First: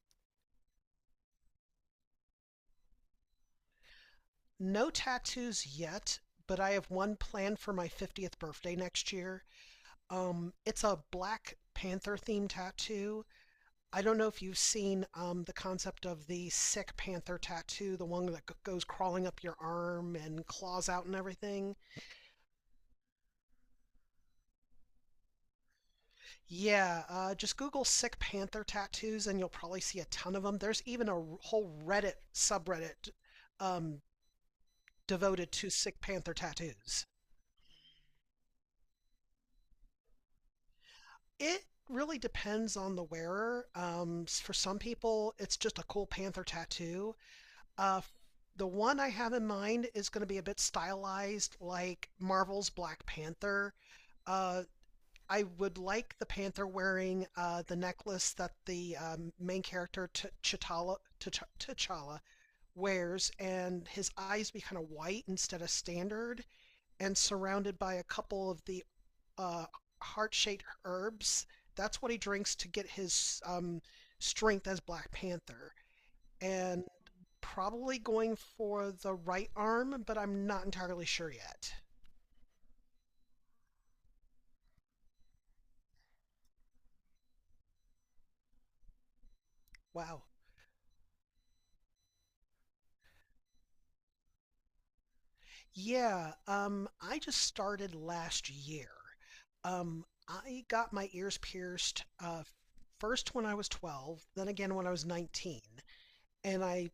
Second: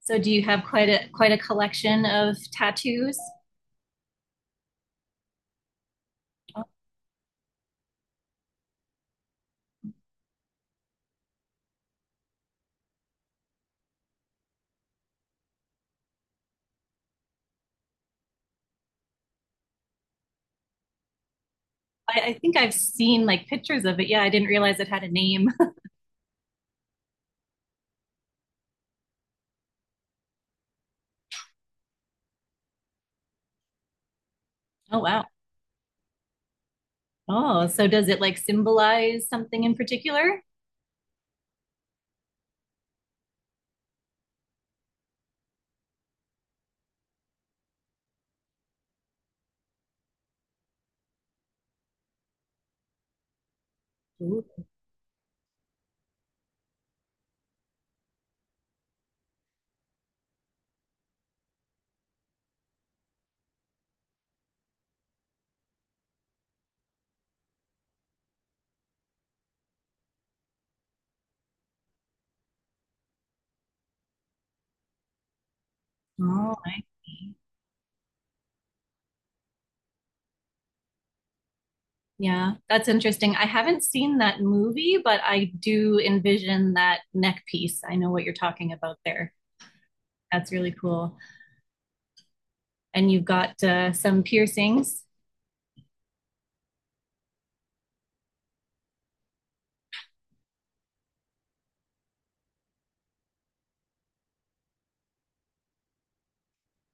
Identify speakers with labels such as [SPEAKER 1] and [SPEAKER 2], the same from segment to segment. [SPEAKER 1] So do you have quite a collection of tattoos?
[SPEAKER 2] No tattoos yet, but I have one planned for my 50th birthday next year. It's a Black Panther themed tattoo. I don't know if you've seen the concept of the sick panther tattoo, the one that goes crawling up your arm and claws out and everything.
[SPEAKER 1] I think I've seen like pictures of it. Yeah, I didn't realize it had a name.
[SPEAKER 2] Yeah, just Google sick panther tattoos and you'll probably see a ton of them. There's even a whole Reddit subreddit um,
[SPEAKER 1] Oh wow.
[SPEAKER 2] devoted to sick panther tattoos.
[SPEAKER 1] Oh, so does it like symbolize something in particular?
[SPEAKER 2] It really depends on the wearer. For some people, it's just a cool panther tattoo. Uh, the one I have in mind is going to be a bit stylized, like Marvel's Black Panther.
[SPEAKER 1] Ooh.
[SPEAKER 2] Uh, I would like the panther wearing the necklace that the main character T'Challa wears, and his eyes be kind of white instead of standard, and surrounded by a couple of the uh, heart-shaped herbs. That's what he drinks to get his strength as Black Panther.
[SPEAKER 1] Oh, I
[SPEAKER 2] And
[SPEAKER 1] see.
[SPEAKER 2] probably going for the right arm, but I'm not entirely sure yet.
[SPEAKER 1] Yeah, that's interesting. I haven't seen that movie, but I do envision that neck piece. I know what you're talking about there.
[SPEAKER 2] Wow.
[SPEAKER 1] That's really cool. And you've got some piercings.
[SPEAKER 2] Yeah, I just started last year. I got my ears pierced first when I was 12, then again when I was 19. And I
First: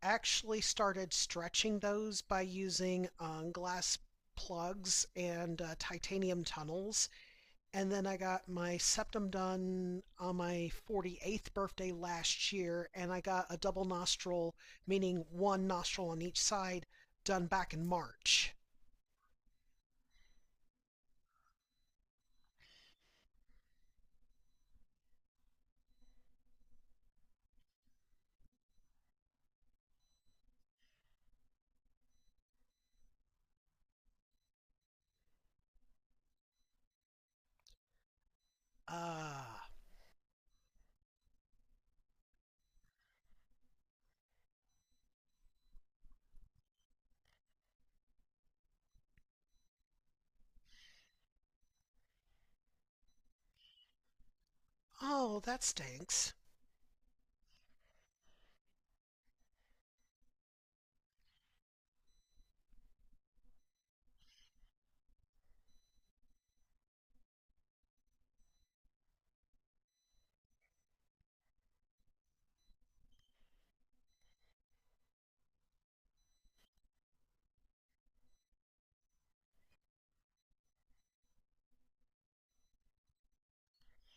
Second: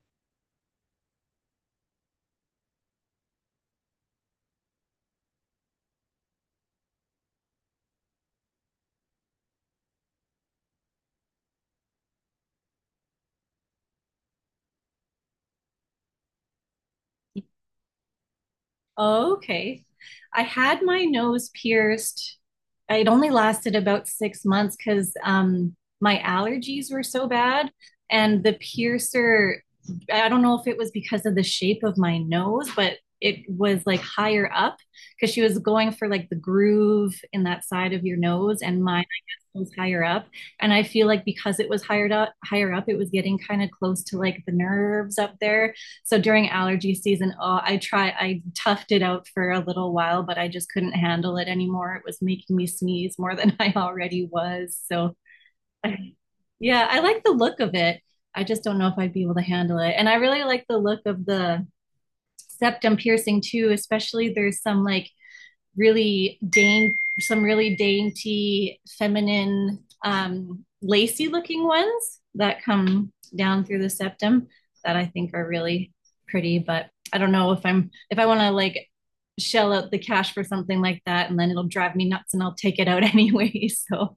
[SPEAKER 2] actually started stretching those by using glass plugs and titanium tunnels. And then I got my septum done on my 48th birthday last year, and I got a double nostril, meaning one nostril on each side, done back in March.
[SPEAKER 1] Oh, okay. I had my nose pierced. It only lasted about 6 months because my allergies were so bad. And the piercer, I don't know if it was because of the shape of my nose, but it was like higher up because she was going for like the groove in that side of your nose. And mine, I
[SPEAKER 2] Uh,
[SPEAKER 1] guess, was higher up. And I feel like because it was higher up, it was getting kind of close to like the nerves up there. So during allergy season, oh, I toughed it out for a little while, but I just couldn't handle it anymore. It was making me sneeze more than I already was. So
[SPEAKER 2] oh, that stinks.
[SPEAKER 1] yeah, I like the look of it. I just don't know if I'd be able to handle it. And I really like the look of the septum piercing too, especially there's some like some really dainty, feminine, lacy looking ones that come down through the septum that I think are really pretty. But I don't know if I want to like shell out the cash for something like that and then it'll drive me nuts and I'll take it out anyway. So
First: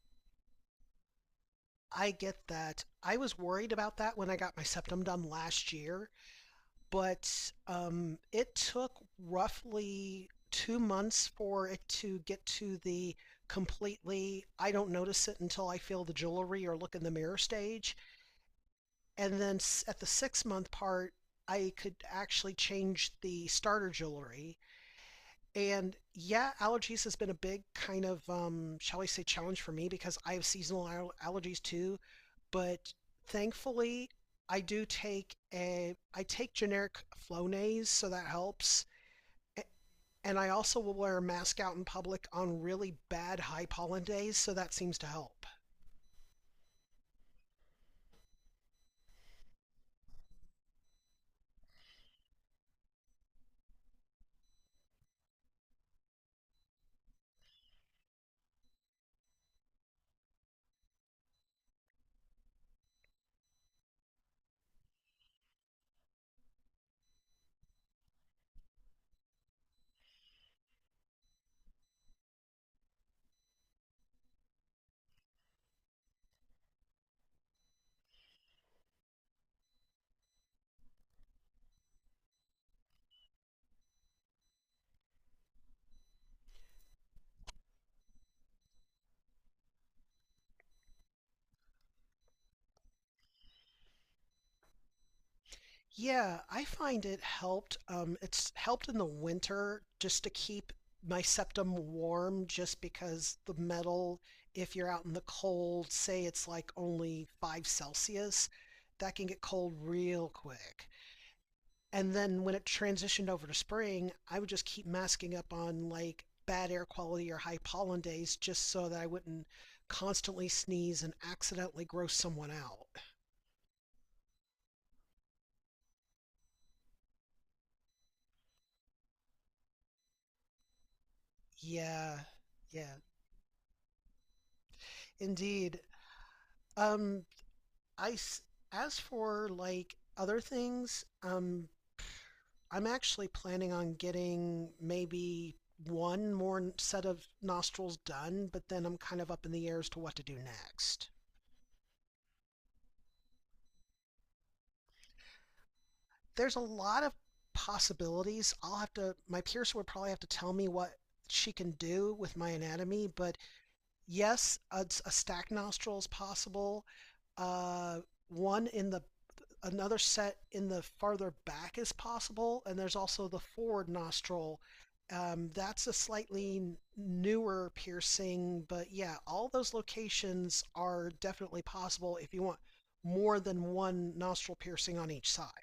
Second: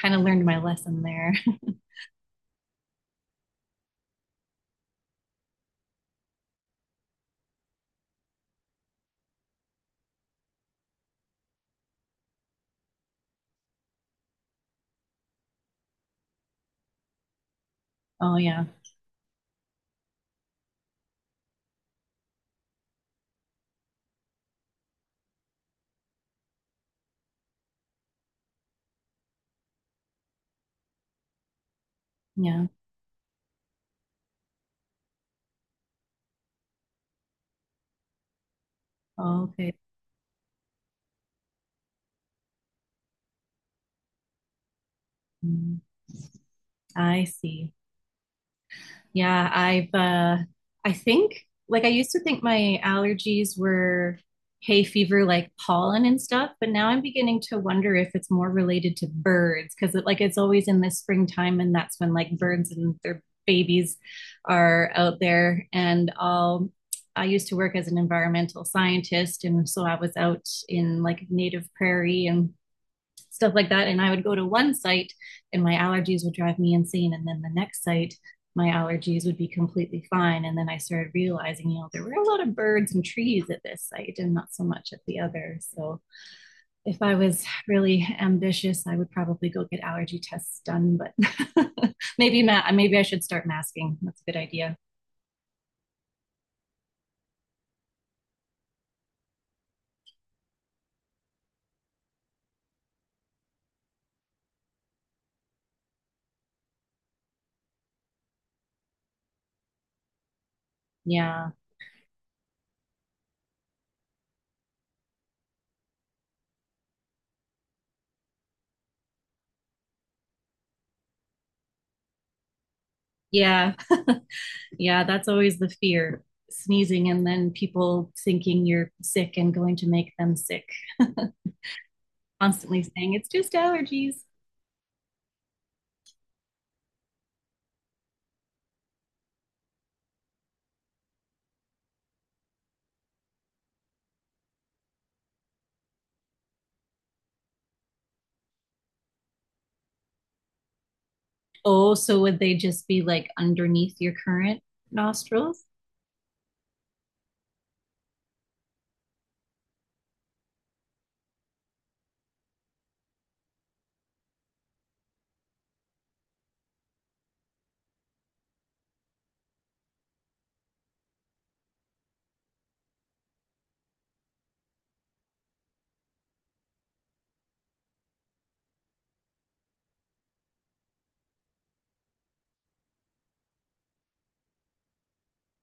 [SPEAKER 1] kind of learned my lesson there.
[SPEAKER 2] I get that. I was worried about that when I got my septum done last year but it took roughly 2 months for it to get to the completely I don't notice it until I feel the jewelry or look in the mirror stage.
[SPEAKER 1] Oh, yeah.
[SPEAKER 2] And then at the 6 month part, I could actually change the starter jewelry, and yeah, allergies has been a big kind of, shall we say, challenge for me because I have seasonal allergies too.
[SPEAKER 1] Yeah.
[SPEAKER 2] But thankfully, I take generic Flonase, so that helps.
[SPEAKER 1] Oh,
[SPEAKER 2] A-
[SPEAKER 1] okay.
[SPEAKER 2] And I also will wear a mask out in public on really bad high pollen days, so that seems to help.
[SPEAKER 1] Mm, I see. Yeah, I think like I used to think my allergies were hay fever like pollen and stuff, but now I'm beginning to wonder if it's more related to birds because it's always in the springtime and that's when like birds and their babies are out there and I used to work as an environmental scientist and so I was out in like native prairie and stuff like that. And I would go to one site and my allergies would drive me insane. And then the next site, my allergies would be completely fine. And then I started realizing, you know, there were a lot of birds and trees at this site and not so much at the other. So if I was really ambitious, I would probably go get allergy tests done. But maybe I should start masking. That's a good idea.
[SPEAKER 2] Yeah, I find it helped. It's helped in the winter just to keep my septum warm, just because the metal, if you're out in the cold, say it's like only 5 Celsius, that can get cold real quick.
[SPEAKER 1] Yeah.
[SPEAKER 2] And then when it transitioned over to spring, I would just keep masking up on like bad air quality or high pollen days just so that I wouldn't constantly sneeze and accidentally gross someone out.
[SPEAKER 1] Yeah. Yeah. That's always the fear sneezing and then people thinking you're sick and going to make them sick
[SPEAKER 2] Yeah,
[SPEAKER 1] constantly
[SPEAKER 2] yeah,
[SPEAKER 1] saying it's just allergies.
[SPEAKER 2] indeed. Um, I As for like other things, I'm actually planning on getting maybe one more set of nostrils done, but then I'm kind of up in the air as to what to do next.
[SPEAKER 1] Oh, so would they just be like underneath your current nostrils?
[SPEAKER 2] There's a lot of possibilities. I'll have to. My piercer would probably have to tell me what she can do with my anatomy, but yes, a stack nostril is possible. Uh, one in the Another set in the farther back is possible, and there's also the forward nostril. That's a slightly newer piercing, but yeah, all those locations are definitely possible if you want more than one nostril piercing on each side.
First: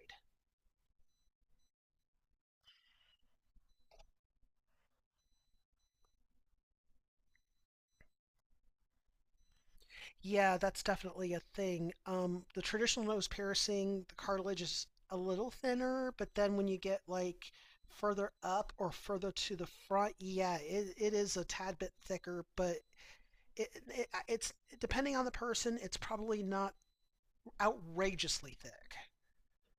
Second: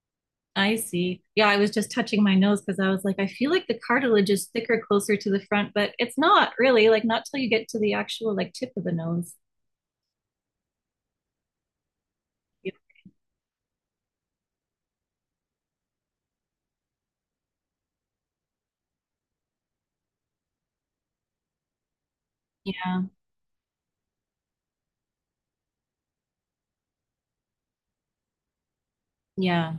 [SPEAKER 1] I see. Yeah, I was just touching my nose because I was like, I feel like the cartilage is thicker closer to the front, but it's not really like not till you get to the actual like tip of the nose.
[SPEAKER 2] Yeah, that's definitely a thing. The traditional nose piercing, the cartilage is a little thinner, but then when you get like further up or further to the front, yeah, it is a tad bit thicker, but
[SPEAKER 1] Yeah,
[SPEAKER 2] it's depending on the person, it's probably not outrageously thick.
[SPEAKER 1] yeah,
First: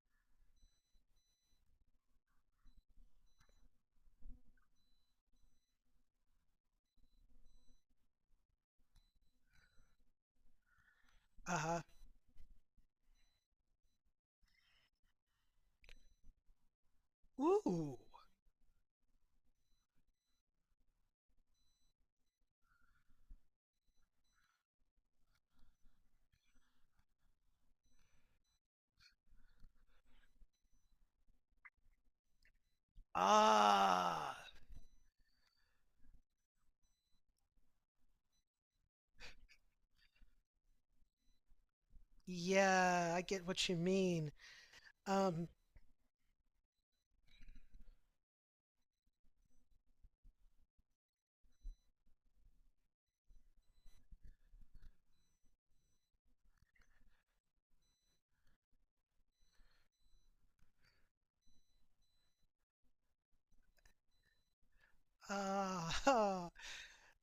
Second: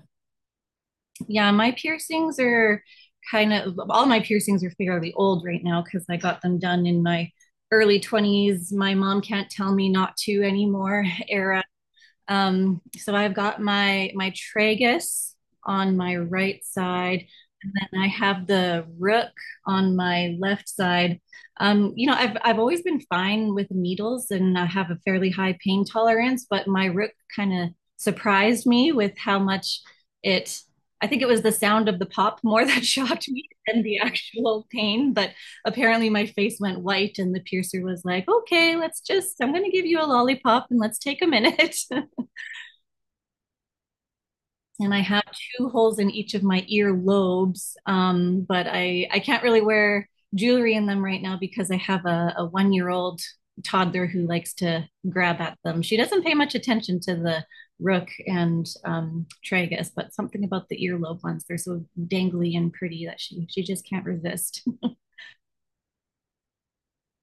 [SPEAKER 1] yeah. My piercings are Kind of all my piercings are fairly old right now because I got them done in my early 20s. My mom can't tell me not to anymore
[SPEAKER 2] Uh
[SPEAKER 1] era.
[SPEAKER 2] huh.
[SPEAKER 1] So I've got my tragus on my right side, and
[SPEAKER 2] Ooh.
[SPEAKER 1] then I have the rook on my left side. You know, I've always been fine with needles, and I have a fairly high pain tolerance, but my rook kind of surprised me with how much it. I think it was the sound of the pop more that shocked me than the
[SPEAKER 2] Ah.
[SPEAKER 1] actual pain. But apparently, my face went white, and the piercer was like, "Okay, let's just. I'm going to give you a lollipop, and let's take a minute."
[SPEAKER 2] Yeah, I get what you mean.
[SPEAKER 1] And I have
[SPEAKER 2] Um.
[SPEAKER 1] two holes in each of my ear lobes. But I can't really wear jewelry in them right now because I have a 1 year old toddler who likes to grab at them. She doesn't pay much attention to the rook and tragus, but something about the earlobe ones, they're so dangly and pretty that she just can't resist.
[SPEAKER 2] Uh,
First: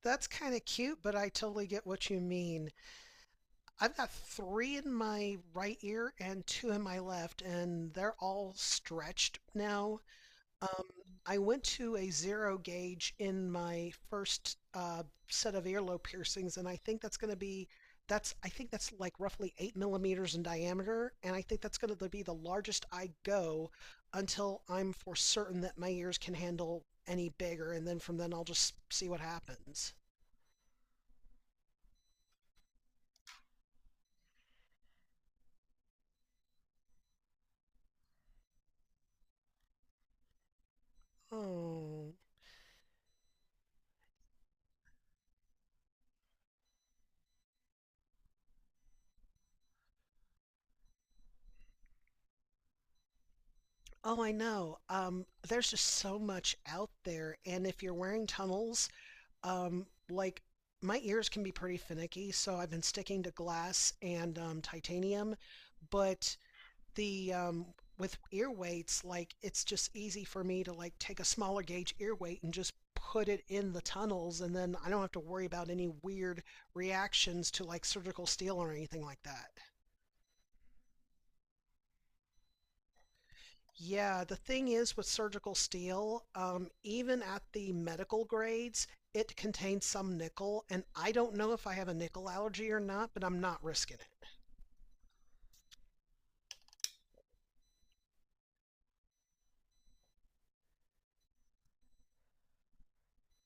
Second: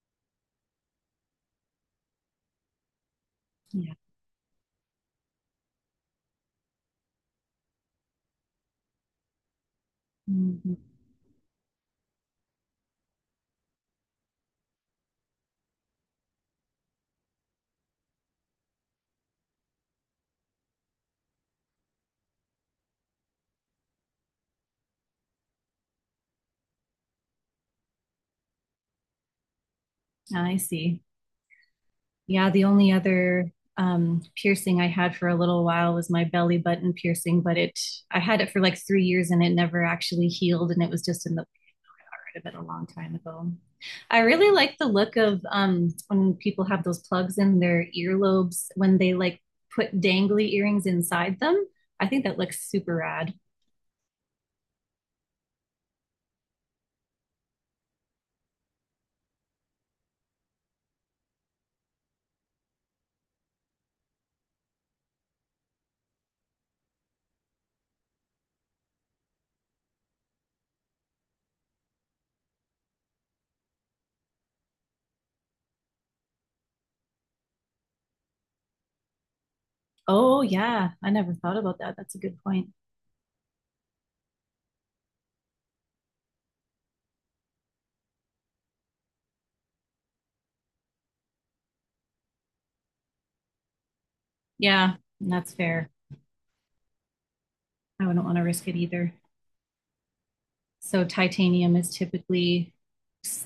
[SPEAKER 2] that's kind of cute, but I totally get what you mean.
[SPEAKER 1] Yeah.
[SPEAKER 2] I've got three in my right ear and two in my left, and they're all stretched now.
[SPEAKER 1] Mm-hmm.
[SPEAKER 2] Um, I went to a zero gauge in my first set of earlobe piercings, and I think that's going to be that's I think that's like roughly 8 millimeters in diameter, and I think that's going to be the largest I go until I'm for certain that my ears can handle any bigger, and then from then I'll just see what happens.
[SPEAKER 1] Ah, I see. Yeah, the only other piercing I had for a little while was my belly button piercing, but it I had it for like 3 years and it never actually healed, and it was just in the
[SPEAKER 2] Oh,
[SPEAKER 1] of it a long time ago. I really like the look of when people have those plugs in their earlobes when they like put dangly earrings inside them. I think that looks super rad.
[SPEAKER 2] oh, I know. There's just so much out there, and if you're wearing tunnels, like my ears can be pretty finicky, so I've been sticking to glass and titanium. But the with ear weights, like it's just easy for me to like take a smaller gauge ear weight and just put it in the tunnels, and then I don't have to worry about any weird reactions to like surgical steel or anything like that.
[SPEAKER 1] Oh yeah, I never thought about that. That's a good point.
[SPEAKER 2] Yeah, the thing is with surgical steel, even at the medical grades, it contains some nickel, and I don't know if I have a nickel allergy or not, but I'm not risking it.
[SPEAKER 1] Yeah, that's fair. I wouldn't want to risk it either. So titanium is typically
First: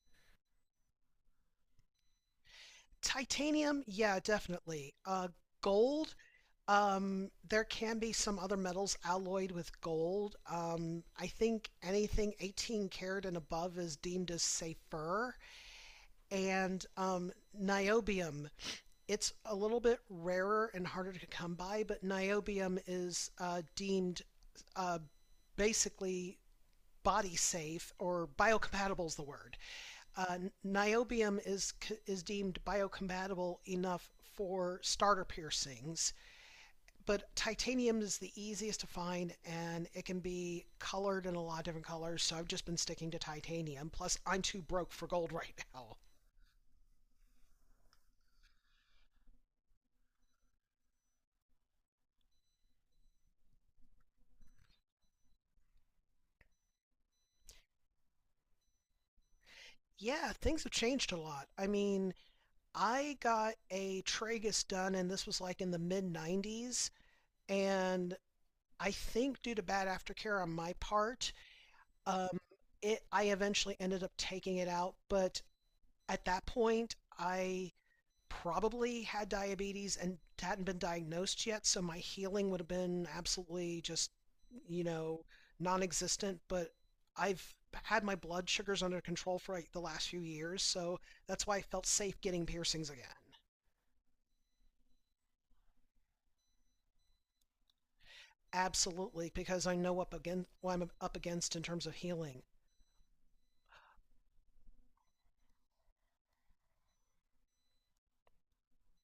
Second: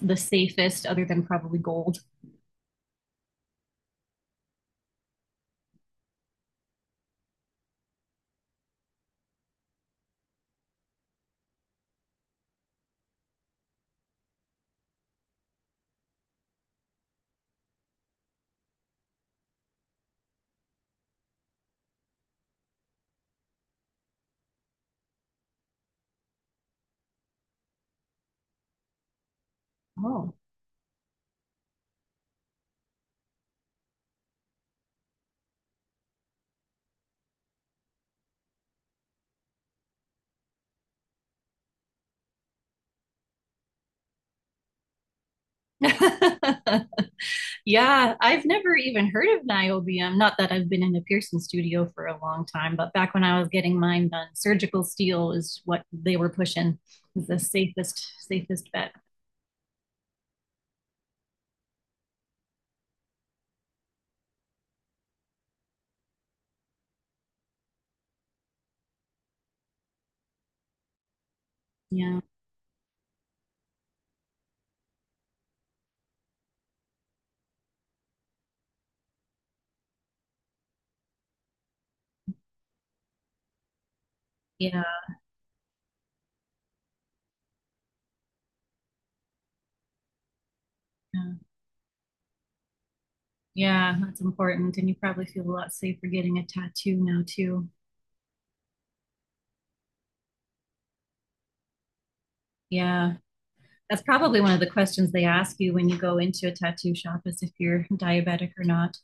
[SPEAKER 1] the safest, other than probably gold.
[SPEAKER 2] Titanium, yeah, definitely. Gold, there can be some other metals alloyed with gold. I think anything 18 karat and above is deemed as safer. And niobium. It's a little bit rarer and harder to come by, but niobium is deemed uh, basically body safe, or biocompatible is the word.
[SPEAKER 1] Oh,
[SPEAKER 2] Uh, Niobium is deemed biocompatible enough for starter piercings, but titanium is the easiest to find and it can be colored in a lot of different colors. So I've just been sticking to titanium. Plus, I'm too broke for gold right now.
[SPEAKER 1] yeah, I've never even heard of niobium. Not that I've been in a piercing studio for a long time, but back when I was getting mine done, surgical steel is what they were pushing. Is the safest, bet.
[SPEAKER 2] Yeah, things have changed a lot. I mean, I got a tragus done, and this was like in the mid 90s. And I think due to bad aftercare on my part,
[SPEAKER 1] Yeah,
[SPEAKER 2] um, it I eventually ended up taking it out. But at that point, I probably had diabetes and hadn't been diagnosed yet, so my healing would have been absolutely just,
[SPEAKER 1] yeah,
[SPEAKER 2] you know, non-existent. But I've had my blood sugars under control for like the last few years, so
[SPEAKER 1] yeah,
[SPEAKER 2] that's why I felt safe getting piercings again.
[SPEAKER 1] yeah. That's important, and you probably feel a lot safer getting a tattoo now too.
[SPEAKER 2] Absolutely, because I know up again what I'm up against in terms of healing.
[SPEAKER 1] Yeah. That's probably one of the questions they ask you when you go into a tattoo shop is if you're diabetic or not.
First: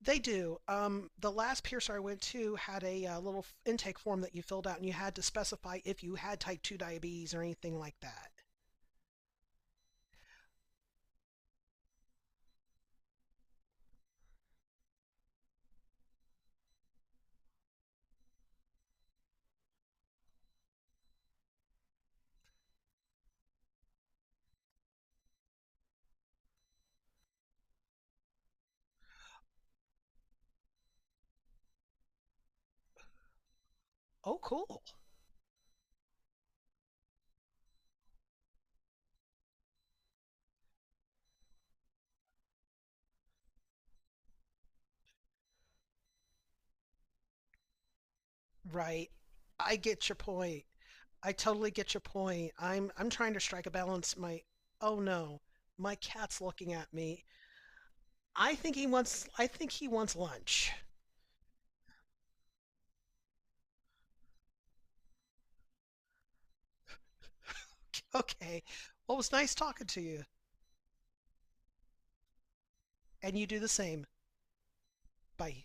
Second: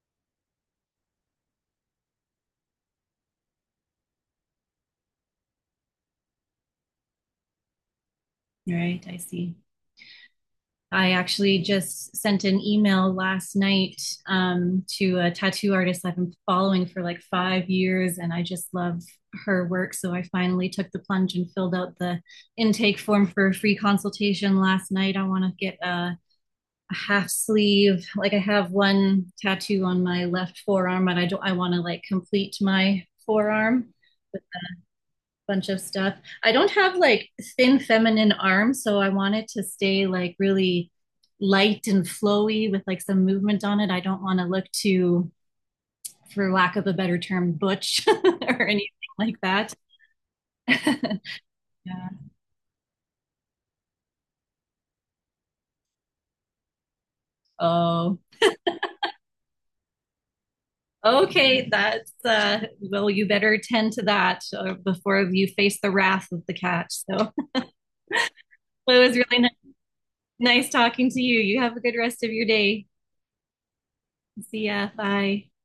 [SPEAKER 2] They do. The last piercer I went to had a little intake form that you filled out, and you had to specify if you had type 2 diabetes or anything like that.
[SPEAKER 1] Right, I see. I actually just sent an email last night to a tattoo artist I've been following for like 5 years, and I just love her work. So I finally took the plunge and filled out the intake form for a free consultation last night. I want to get a half sleeve. Like I have one tattoo on my left forearm, but I don't. I want to like complete my forearm
[SPEAKER 2] Oh, cool.
[SPEAKER 1] bunch of stuff. I don't have like thin feminine arms, so I want it to stay like really light and flowy with like some movement on it. I don't want to look too, for lack of a better term, butch or anything
[SPEAKER 2] Right.
[SPEAKER 1] like that.
[SPEAKER 2] I get your point.
[SPEAKER 1] Yeah.
[SPEAKER 2] I totally get your point. I'm trying to strike a balance. My Oh no, my cat's looking at me.
[SPEAKER 1] Oh,
[SPEAKER 2] I think he wants lunch.
[SPEAKER 1] okay. That's, well, you better tend to that before you face the wrath of the cat. So
[SPEAKER 2] Okay.
[SPEAKER 1] well, it
[SPEAKER 2] Well,
[SPEAKER 1] was
[SPEAKER 2] it was nice talking to you,
[SPEAKER 1] nice talking to you. You have a good rest of your day.
[SPEAKER 2] and you do the same.
[SPEAKER 1] See ya. Bye.
[SPEAKER 2] Bye.